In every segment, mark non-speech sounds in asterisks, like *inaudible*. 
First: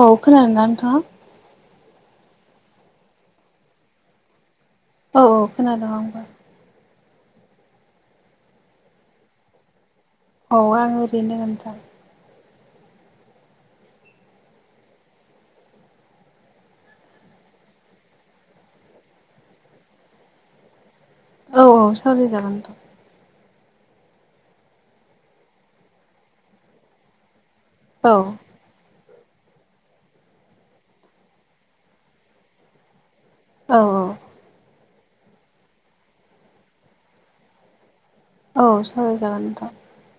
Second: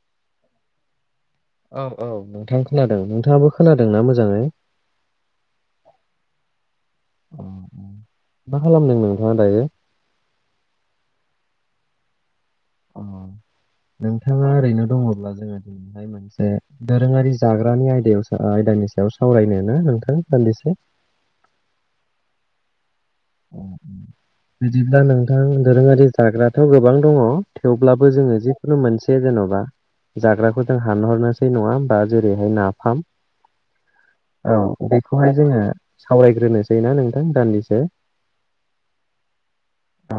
औ खोनादोंना नोंथाङा? औ औ नोंथां खोनादों नोंथाङाबो खोनादों ना मोजाङै? औ औ खोनादों आंबो अ अ मा खालामदों नोंथाङा दायो? औ आं ओरैनो नोथां अ नोंथाङा ओरैनो दङब्ला जोङो दिनैहाय मोनसे दोरोङारि जाग्रानि आयदायाव सा ओ आयदानि सायाव सावरायनोना नोंथां दान्दिसे औ औ सावराय जागोनथ' बिदिब्ला नोंथां दोरोङारि जाग्राथ' गोबां दङ थेवब्लाबो औ जोङो जिखुनु मोनसे से जेन'बा जाग्राखौ जों हानहरनोसै नङा होमबा जेरैहाय नाफाम औ औ बेखौहाय जोङो सावरायग्रोनोसै ना नोंथां दान्दिसे? औ सावराय जागोन नोंथां औ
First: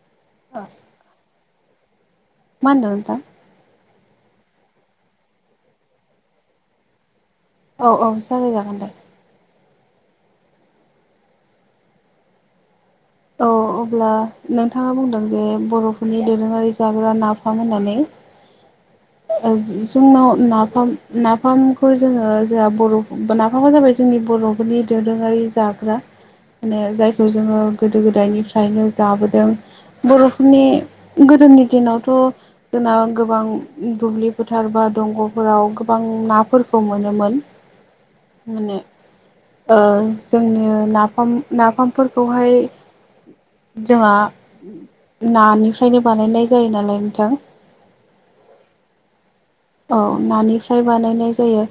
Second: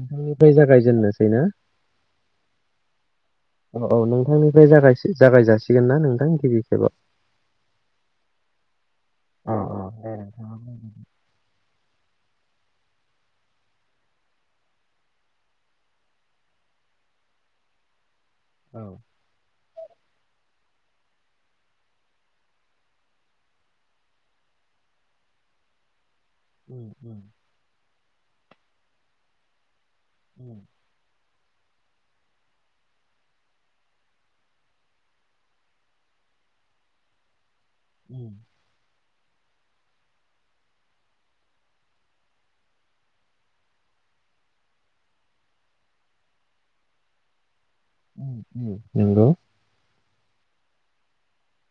नोंथांनिफ्राय औ जागायजेननोसै ना? मा होनदों नोंथां? औ औ नोंथांनिफ्राय जागायस जागाय जासिगोन ना नोंथां गिबि खेबाव? औ औ जागायजागोन दे अ अ दे नोंथाङा बुंग्रोदो औ अब्ला नोंथाङा बुंदों जे बर'फोरनि दोरोङारि जाग्रा नाफाम होननानै औ जोंनाव नाफाम नाफामखौ जोङो जोहा बर' नाफामा जाबाय जोंनि बर' फोरनि दोरोङारि जाग्रा उम मानो उम जायखौ जोङो गोदो गोदायनिफ्रायनो जाबोदों बर'फोरनि उम गोदोनि दिनावथ' जोंना गोबां दुब्लि फोथार बा दंग'फोराव गोबां नाफोरखौ मोनोमोन उम माने ओ जोंनि ओ नाफाम-नाफामफोरखौहाय जोंहा नानिफ्रायनो बानायनाय जायो नालाय नोंथां उम उम नोंगौ औ नानिफ्राय बानायनाय जायो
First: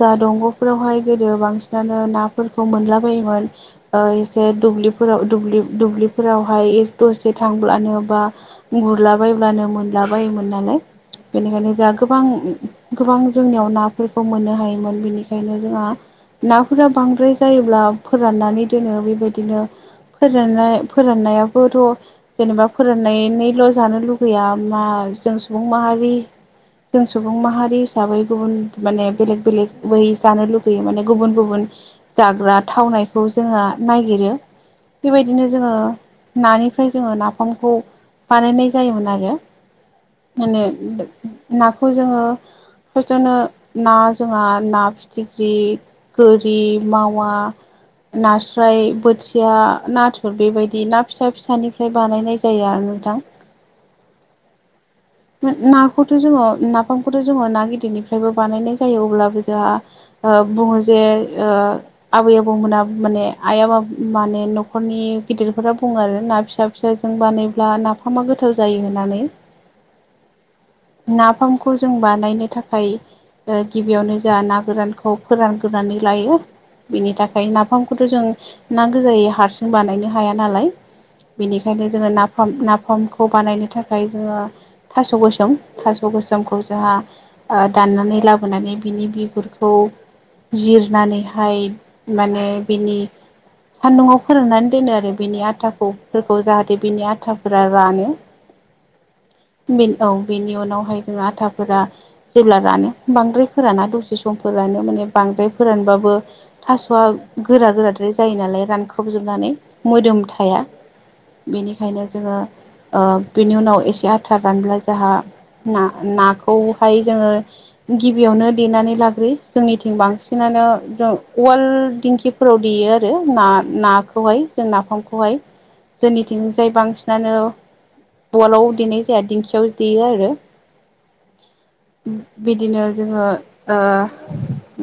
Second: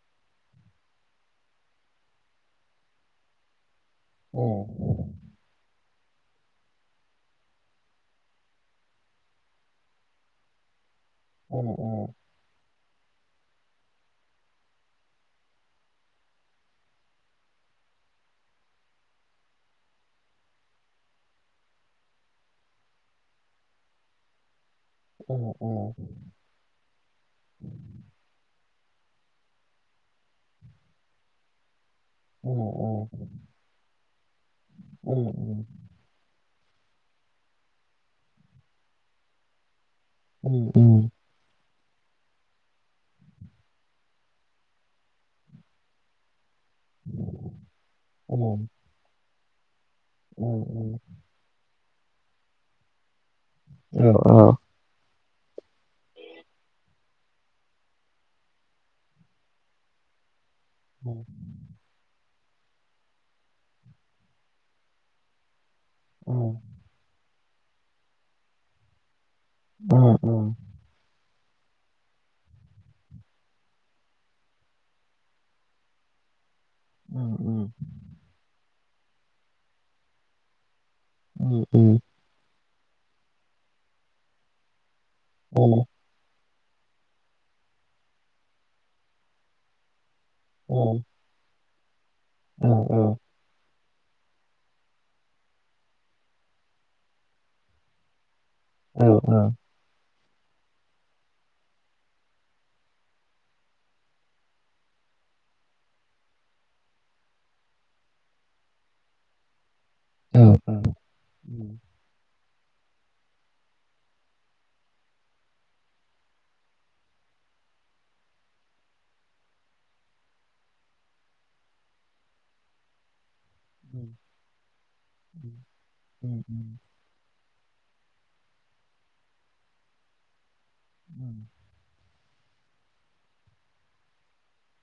जा दंग'फोरावहाय गोदो बांसिनानो नाफोरखौ मोनला बायोमोन ओ एसे उम उम दुब्लिफोराव दुब्लि दुब्लिफोरावहाय एक दसे थांब्लानो बा गुरलाबायब्लानो मोनलाबायोमोन नालाय उम बेनिखायनो जोंहा उम गोबां गोबां जोंनियाव नाफोरखौ मोननो हायोमोन बेनिखायनो जोंहा नाफोरा बांद्राय जायोब्ला फोराननानै दोनो बेबायदिनो फोरनाय -फोराननायाबो थ' जेनेबा फोराननानैल' जानो लुगैया ना जों उम उम सुबुं उम माहारि जों सुबुं माहारि हिसाबै गुबुन माने बेलेक बेलेक बै जानो लुुगैयो माने गुबुन गुबुन जाग्रा थावनायखौ जोङा नायगिरो उम बेबायदिनो जोङो नानिफ्राय जोङो नाफामखौ बानायनाय जायोमोन आरो उम माने *unintelligible* नाखौ जोङो फार्स्टआवनो ना जोंहा ना फिथिख्रि गो रि मावा उम उम नास्राय बोथिया नाथुर बेबायदि उम ना फिसा फिसानिफ्राय बानायनाय जायो आरो नोंथां औ औ *unintelligible* ना खौथ' जोङो नाफामखौथ' जोङो ना गिदिरनिफ्रायबो बानायनाय जायो अब्लाबो जोहा ओ बुङो जे औ ओ आबै आबौमोनहा माने आइ आबा माने न'खरनि गिदिरफोरा बुङो आरो ना औ फिसा फिसाजों बानायोब्ला नाफामा गोथाव जायो होननानै ओ ओ नाफामखौ जों बानायनो थाखाय ओ गिबियावनो जोहा ना गोरानखौ फोरानग्रोनानै लायो बिनि उम थाखाय उम नाफामखौथ' जों नांगो जायो हारसिं बानायनो हाया नालाय उम उम बेनिखायनो जोङो नाफाम-नाफामखौ बानायनो थाखाय जोङो थास' जों थास' गोसोमखौ जोंहा दाननानै लाबोनानै बिनि बिगुरखौ जिरनानैहाय माने बिनि सान्दुङाव फोराननानै दोनो आरो बिनि आथाखौ फोरखौ जाहाथे बिनि आथाफोरा रानो औ औ बे औ बेनि उनावहाय जों आथाफोरा जेब्ला रानो बांद्राय फोराना दसे सम फोरानो माने बांद्राय फोरानबाबो थास'आ गोरा गोराद्राय जायो नालाय रानख्रबजोबनानै मोदोम थाया उम बेनिखायनो जोङो ओ बेनि उनाव एसे आथा रानब्ला जाहा ना-नाखौहाय जोङो गिबियावनो देनानै लाग्रोयो जोंनिथिं बांसिना नो जों उवाल दिंखिफोराव देयो आरो ना नाखौहाय जों नाफामखौहाय जोंनिथिंजाय बांसिनानो अवालाव देनाय जाया दिंखियाव देयो आरो *inaudible* बिदिनो जोङो ओ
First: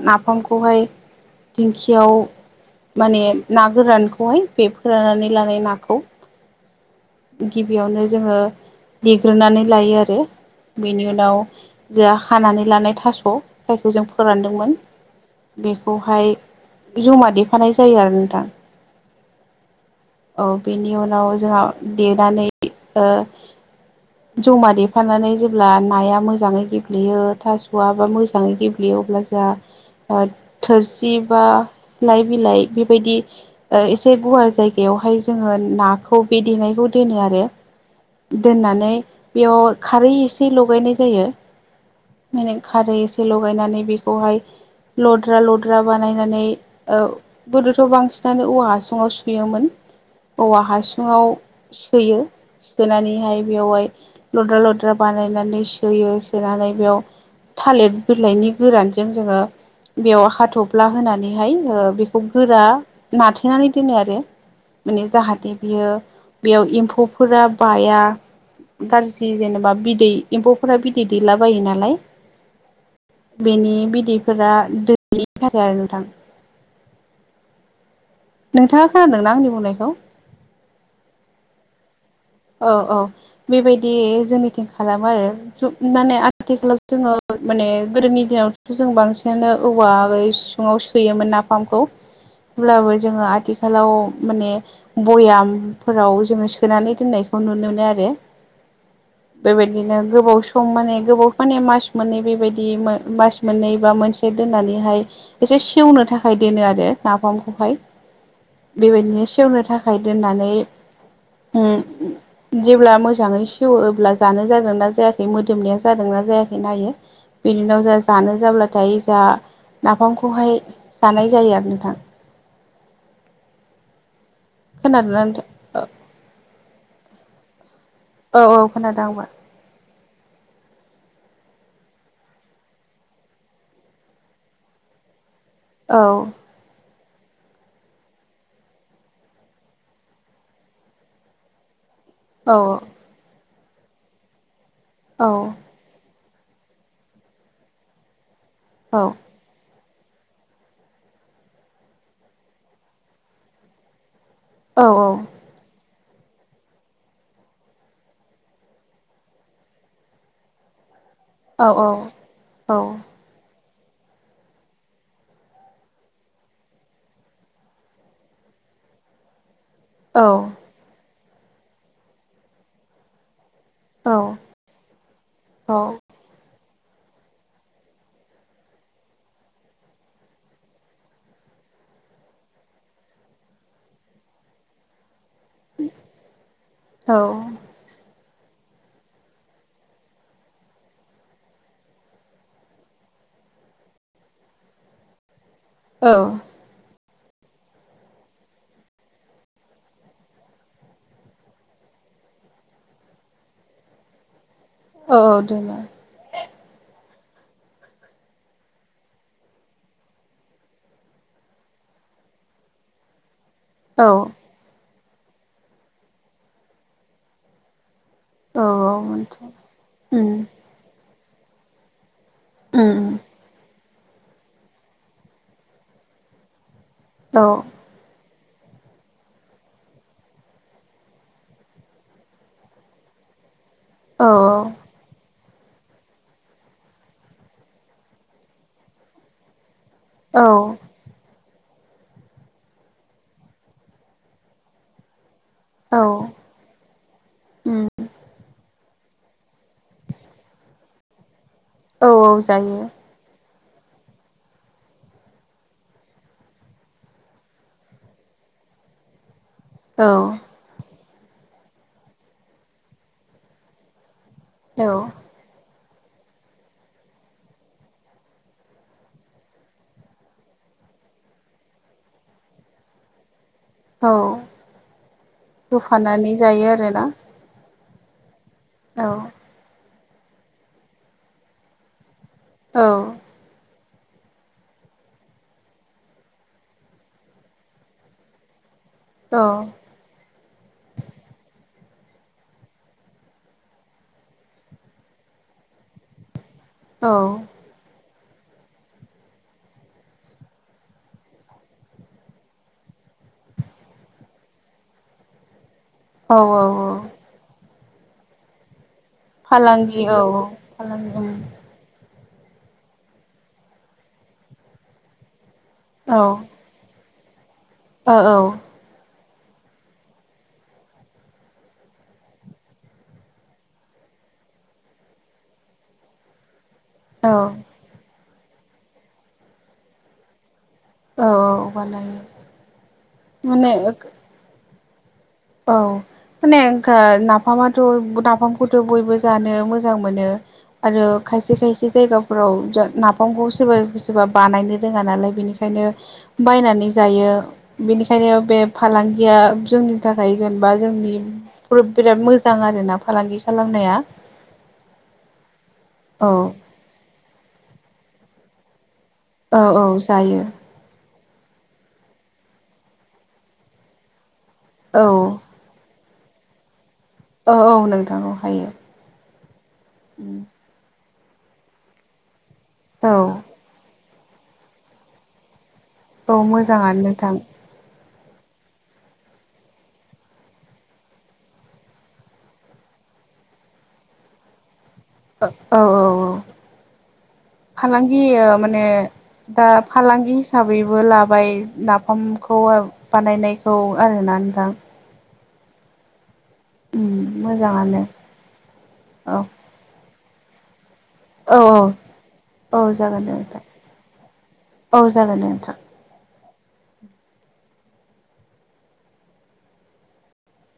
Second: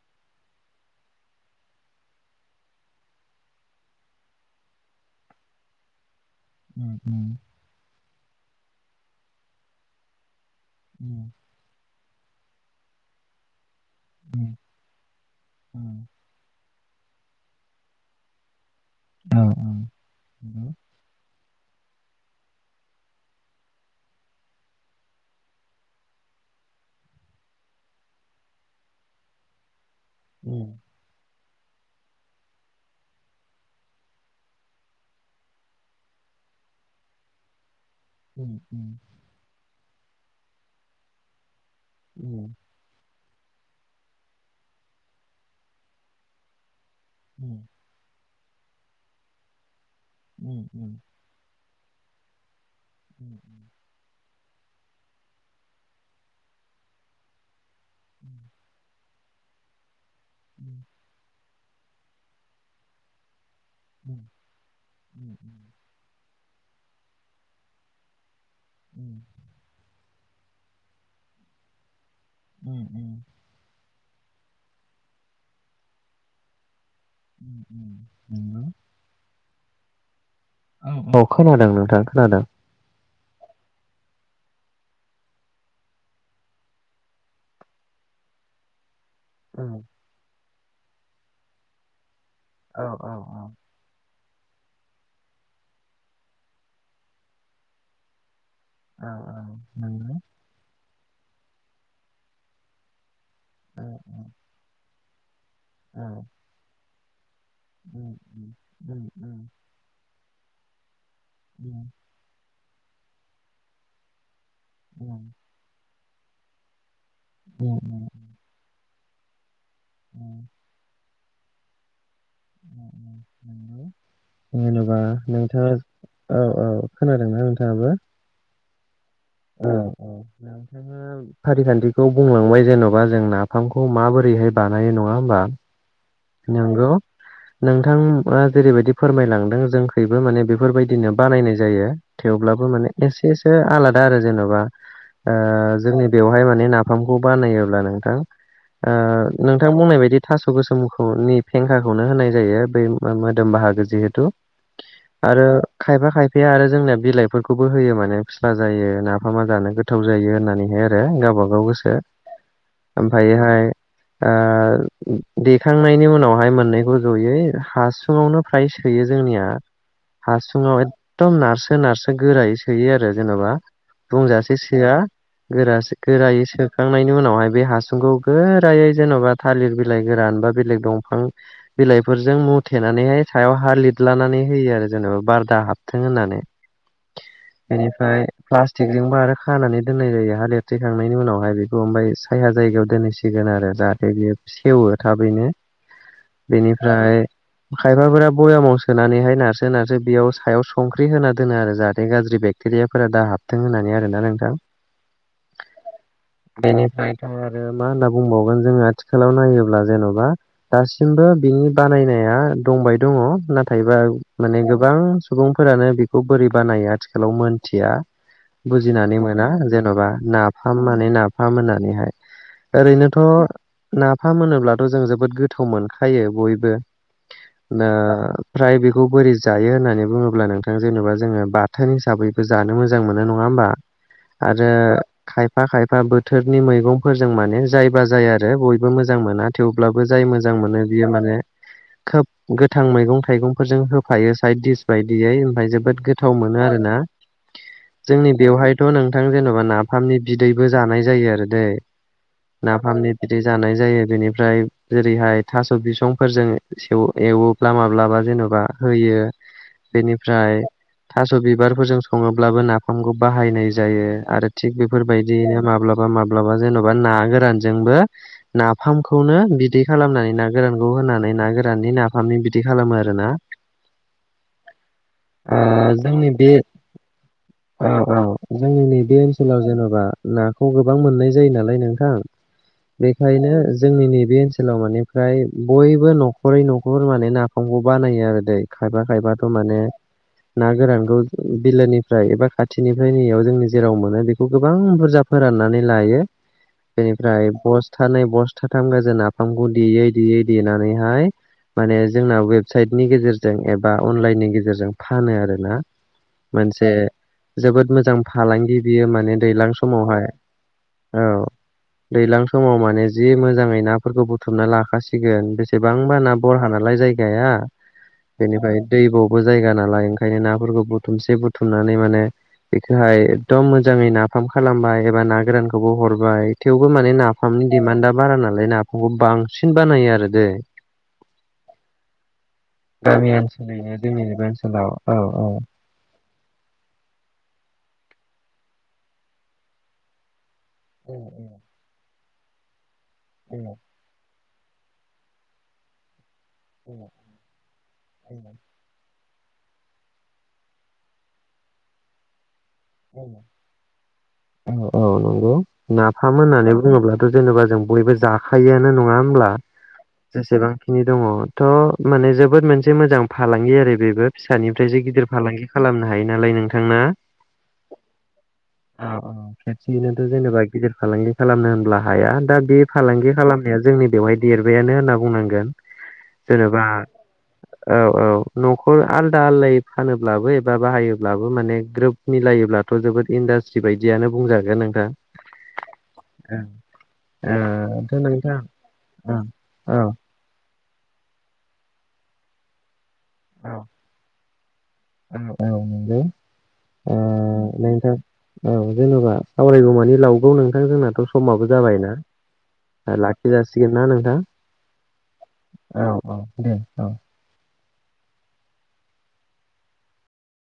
नाफामखौहाय दिंखियाव माने ना गोरानखौहाय बे फोराननानै लानाय नाखौ *inaudible* गिबियावनो जोङो देग्रोनानै लायो आरो बेनि उम उनाव जोहा हानानै लानाय थास जायखौ जों उम फोरानदोंमोन उम बेखौहाय बे जमा देफानाय जायो आरो नोंथां औ बेनि उनाव जोहा देनानै ओ जमा देफानानै जेब्ला नाया मोजाङै गेब्लेयो थासआ बा मोजाङै गेब्लेयो अब्ला जोहा ओ थोरसि बा लाइ बिलाइ बेबायदि ओ एसे गुवार जायगायावहाय जोङो नाखौ बे देनायखौ दोनो आरो *inaudible* औ खारै लगायनाय जायो ओरै खारै लगायनानै बेखौहाय लद्रा लद्रा बानायनानै औ‌ गोदोथ' बांसिनानो औवा हासुङाव सोयोमोन औवा हासुङाव सोयो सोनानैहाय बेवहाय लद्रा लद्रा बानायनानै सोयो सोनानै बेयाव थालिर बिलाइनि औ गोरानजों जोङो बेयाव हाथ'फ्ला होनानैहाय बेखौ गोरा नाथो थेनानै दोनो आरो माने जाहाथे बियो बेयाव एम्फौफोरा बाया गाज्रि जेनेबा बिदै एम्फौफोरा बिदै दैलाबायो नालाय उ *unintelligible* उैफोरा दैनि थाखाय आरोदां *unintelligible* उ *unintelligible* नोंथाङा खोनादोंना आंनि बुंनायखौ औ खोनादों नोंथां। खोनादों। औ औ बेबायदि जोंनिथिं खालामो आरो माने आथिखालाव जोङो माने गोदोनि दि जों बांसिन *unintelligible* बिदिनो औवाै सिङाव सोयोमोन नाफामखौ हब्लाबो जोङो आथिखालाव माने भयामफोराव जोङो सोनानै दोननायखौ नुनो मोनो आरो बेबायदिनो गोबाव सम माने गोबावफोरान मास मोननै बेबायदि मास मोननै बा मोनसे दोननानैहाय एसे सेवनो थाखाय दोनो आरो नाफामखौहाय बेबायदिनो सेवनो थाखाय दोननानै जेब्ला ओ मोजाङै सेवो अब्ला जानो जादों जादोंनाा जायाखै मोदोमनाया जादोंना जायाखै नायो बिनि उनाव जोंहा जानो जाब्लाथाय जा नाफामखौहाय जानाय जायो आरो नोंथां न *unintelligible* जेन'बा खोनादोंना नोंथां नोंथाङा औ औ खोनादोंना नोंथाङाबो। औ औ खोनादों आंबो औ औ नोंथाङा फारिखान्थिखौ बुंलांबाय जेन'बा जों नाफामखौ माबोरै बेहाय बानाय नङा होमबा औ नोंगौ नोंथाङा जेरैबायदि फोरमायलांदों जोंखैबो माने बेफोरबायदिनो बानायनाय जायो। औ थेवब्लाबो माने एसेसो आलादा आरो जेन'बा औ आ जोंनि बेवहाय माने नाफामखौ बानायोब्ला नोंथां ओ ‌नोंथां बुंनाय बायदि थास' गोसोम नि फेंखाखौनो होनाय जायो बै मोदोम बाहागो जिहेथु औ आरो खायफा खायफाया आरो जोंनिया बिलाइफोरखौबो होयो माने फिस्ला जायो नाफामा जानो गोथाव जायो होननानैहाय गाव गाव औ गोसो औ आमफ्रायो हाय ओ देखांनायनि उनावहाय मोननैखौ जयै हासुङावनो फ्राय सोयो जोंनिया औ हासुङाव एकदम नारसो नारसो गोरायै सोयो आरो जेन'बा औ बुंजासै सोआ औ गोर गोरायो सो सोखांनायनि उनावहाय बे हासुंखौ गोरायै जेन'बा थालिर बिलाइ गोरान बा बेले दंफां बिलाइफोरजों मुथेनानैहाय सायाव हा लिरलानानै होयो आरो जेनेबा बार दा हाबथों होननानै औ बेनिफ्राय प्लास्टिकजोंबो आरो खानानै दोननाय जायो हहा लिरथैखांनायनि उनावहाय बेखौ ओमाय साया जायगायाव दोनहैसिगोन। आरो जाहाथे बेयो सेवो थाबैनो औ बेनिफ्राय खायफाफोरा बयामाव सोनानैहाय नारसो नारसो बेयाव सायाव संख्रि होना दोनो आरो जाहाथे गाज्रि बेक्टेरियाफोरा दा हाबथों होननानै आरोना नोंथां औ देना दा आरो मा होनना बुंबावगोन जोङो आथिखालाव नायोब्ला जेन'बा दासिमबो बिनि बानायनाया दंबाय दङ नाथायबा औ माने गोबां सुबुंफोरानो बेखौ बोरै बानाय आथिखालाव मोनथिया औ बुजिनानै मोनसे मोना जेन'बा उम नाफाम माने नाफाम होननानैहाय उम ओरैनोथ' नाफाम होनोब्लाथ' जों जोबोद गोथाव मोनखायो बयबो औ ना ओमफ्राय बेखौ बोरै जायो होननानै बुङोब्ला नोंथां जेनेबा जोङो बाथोन हिसाबैबो जानो मोजां मोनो नङा होमबा? औ आरो खाय खफा खायफा बोथोरनि मैगंफोरजों माने जायबा जाया आरो बयबो मोजां मोना थेवबो अब्लाबो जाय औ मोजां मोनो बियो माने खोब गोथां मैगं थाइगंफोरजों होफायो साइद दिस बायदियै जोबोद औ गोथाव मोनो आरोना उम जोंनि बेवहायथ' नों थां जेनेबा नाफामनि बिदैबो जानाय जायो आरो दै औ जायो नाफामनि बिदै जानाय जायो बेनिफ्राय जेरैहाय थास' बिसंफोरजों सेव एवोब्ला माब्लाबा जेनेबा होयो। औ बेनिफ्राय थास' बिबारफोरजों सङोब्लाबो नाफामखौ बाहायनाय जायो। आरो थिग औ बेफोरबायदिनो माब्लाबा माब्लाबा जेन'बा ना गोरानजोंबो नाफामखौनो बि दै खालामनानै ना गोरानखौ होनानै ना गोराननि नाफामनि बिदि खालामो आरो ना। औ जोंनि होफानानै बे जायो आरोना? औ औ जोंनि औ नैबे ओनसोलाव जेन'बा नाखौ गोबां मोननाय जायो नालाय नोंथां औ बेखायनो जोंनि नैबे ओनसो लाव बिनिफ्फ्राय बयबो न'खरै न'खर माने नाफामखौ बानायो आरो दै। खायफा औ खायफाथ' माने ना गोरानखौ बिलोनि फ्राय एबा खाथिनिफ्राय नैयाव जोंनि जेराव मोनो बेखौ गोबां बुरजा फोराननानै लायो। औ बेनिफ्राय बस्थानैै बस्थाथाम गोजों ना फामखौ देयै देयै देनानैहाय माने जोंनाव वेबसाइटनि गेजेरजों एबा अनलाइननि गेजेरजों फानो आरोना। औ मोनसे जोबोद मोजां फालांगि बियो माने दैज्लां फालांगि औ समावहाय औ फालांगि औ। उम दैज्लां समाव माने जि मोजाङै नाफोरखौ बुथुमना लाखाासिगोन बे सेबांबा औ ना ओ बरहा नालाय जायगाया औ औ बेनिफ्राय दै ब बे जायगा नालाय ओंखायनो नाफोरखौ बुथुमसे बुथुमनानै माने बेखौहाय एकदम मोजाङै नाफाम खालामबाय एबा ना गोरानखौबो हरबाय थेवबो माने औ नाफामनि दिडमान्डआ बारा नालाय नाफामखौ बांसिन बानायो आरो दैे। *unintelligible* औ बानायो माने जोंनिनो बे ओनसोलाव औ औ माने गो नाफामाथ' गुदाम नाफामखौथ' बयबो जानो मोजां मोनो आरो खायसे औ खायसे जायगाफोराव जा ना बिफांखौ सोरबा सोरबा बानायनो रोङा नालाय बेनिखायनो बायनानै जायो बेनिखायनो औ बे फालांगिया जोंनि थाखाय जेनबा जोंनि ब्र-बिराद मोजां मोजां आरोना औ औ फालांगि खालामनाया। औ औ नंगौ औ नाफाम होननानै बुङोब्लाथ' जेनेबा जों बयबो जाखायोआनो नङा नङा हब्ला औ औ जायो जसेबांखिनि दङ थ' माने जोबोद मोनसे मोजां फालांगि आरो बेबो फिसानिफ्रायसो औ गिदिर फालांगि खालाम नो हायो नालाय नोंथांना? औ औ नोंथां औ हायो। खेबसेयैनोथ' जेनेबा गिदिर फालांगि खालामनो होनब्ला हाया दा बे औ फालांगि खालामनाया जोंनि बेवहाय देरबायानो होनना बुंनांगोन। औ जेनेबा मोजाङानो नोथां। औ औ न'खर आलदा आलदायै फानोब्लाबो एबा बाहायोब्लाबो माने ग्रोब मिलायोब्लाथ' जोबोद इन्डास्ट्रि बायदियानो बुंजागोन आं ओ औ औ औ। ओ फालांगि थ' नोंथां माने औ दा औ फालांगि हिसाबै लाबाय नाफामखौ बानायनायखौ आरोना नोंथां औ औ नंगौ। मोजाङानो नोंथां औ जेनेबा औ सावरायगौमानि लावगौ नोंथां जोंना नोंथां औ समाबो जाबायना। औ जागोन दे लाखि नोंथां जासिगोनना नोंथां औ जागोन दे नोंथां औ औ। दे औ।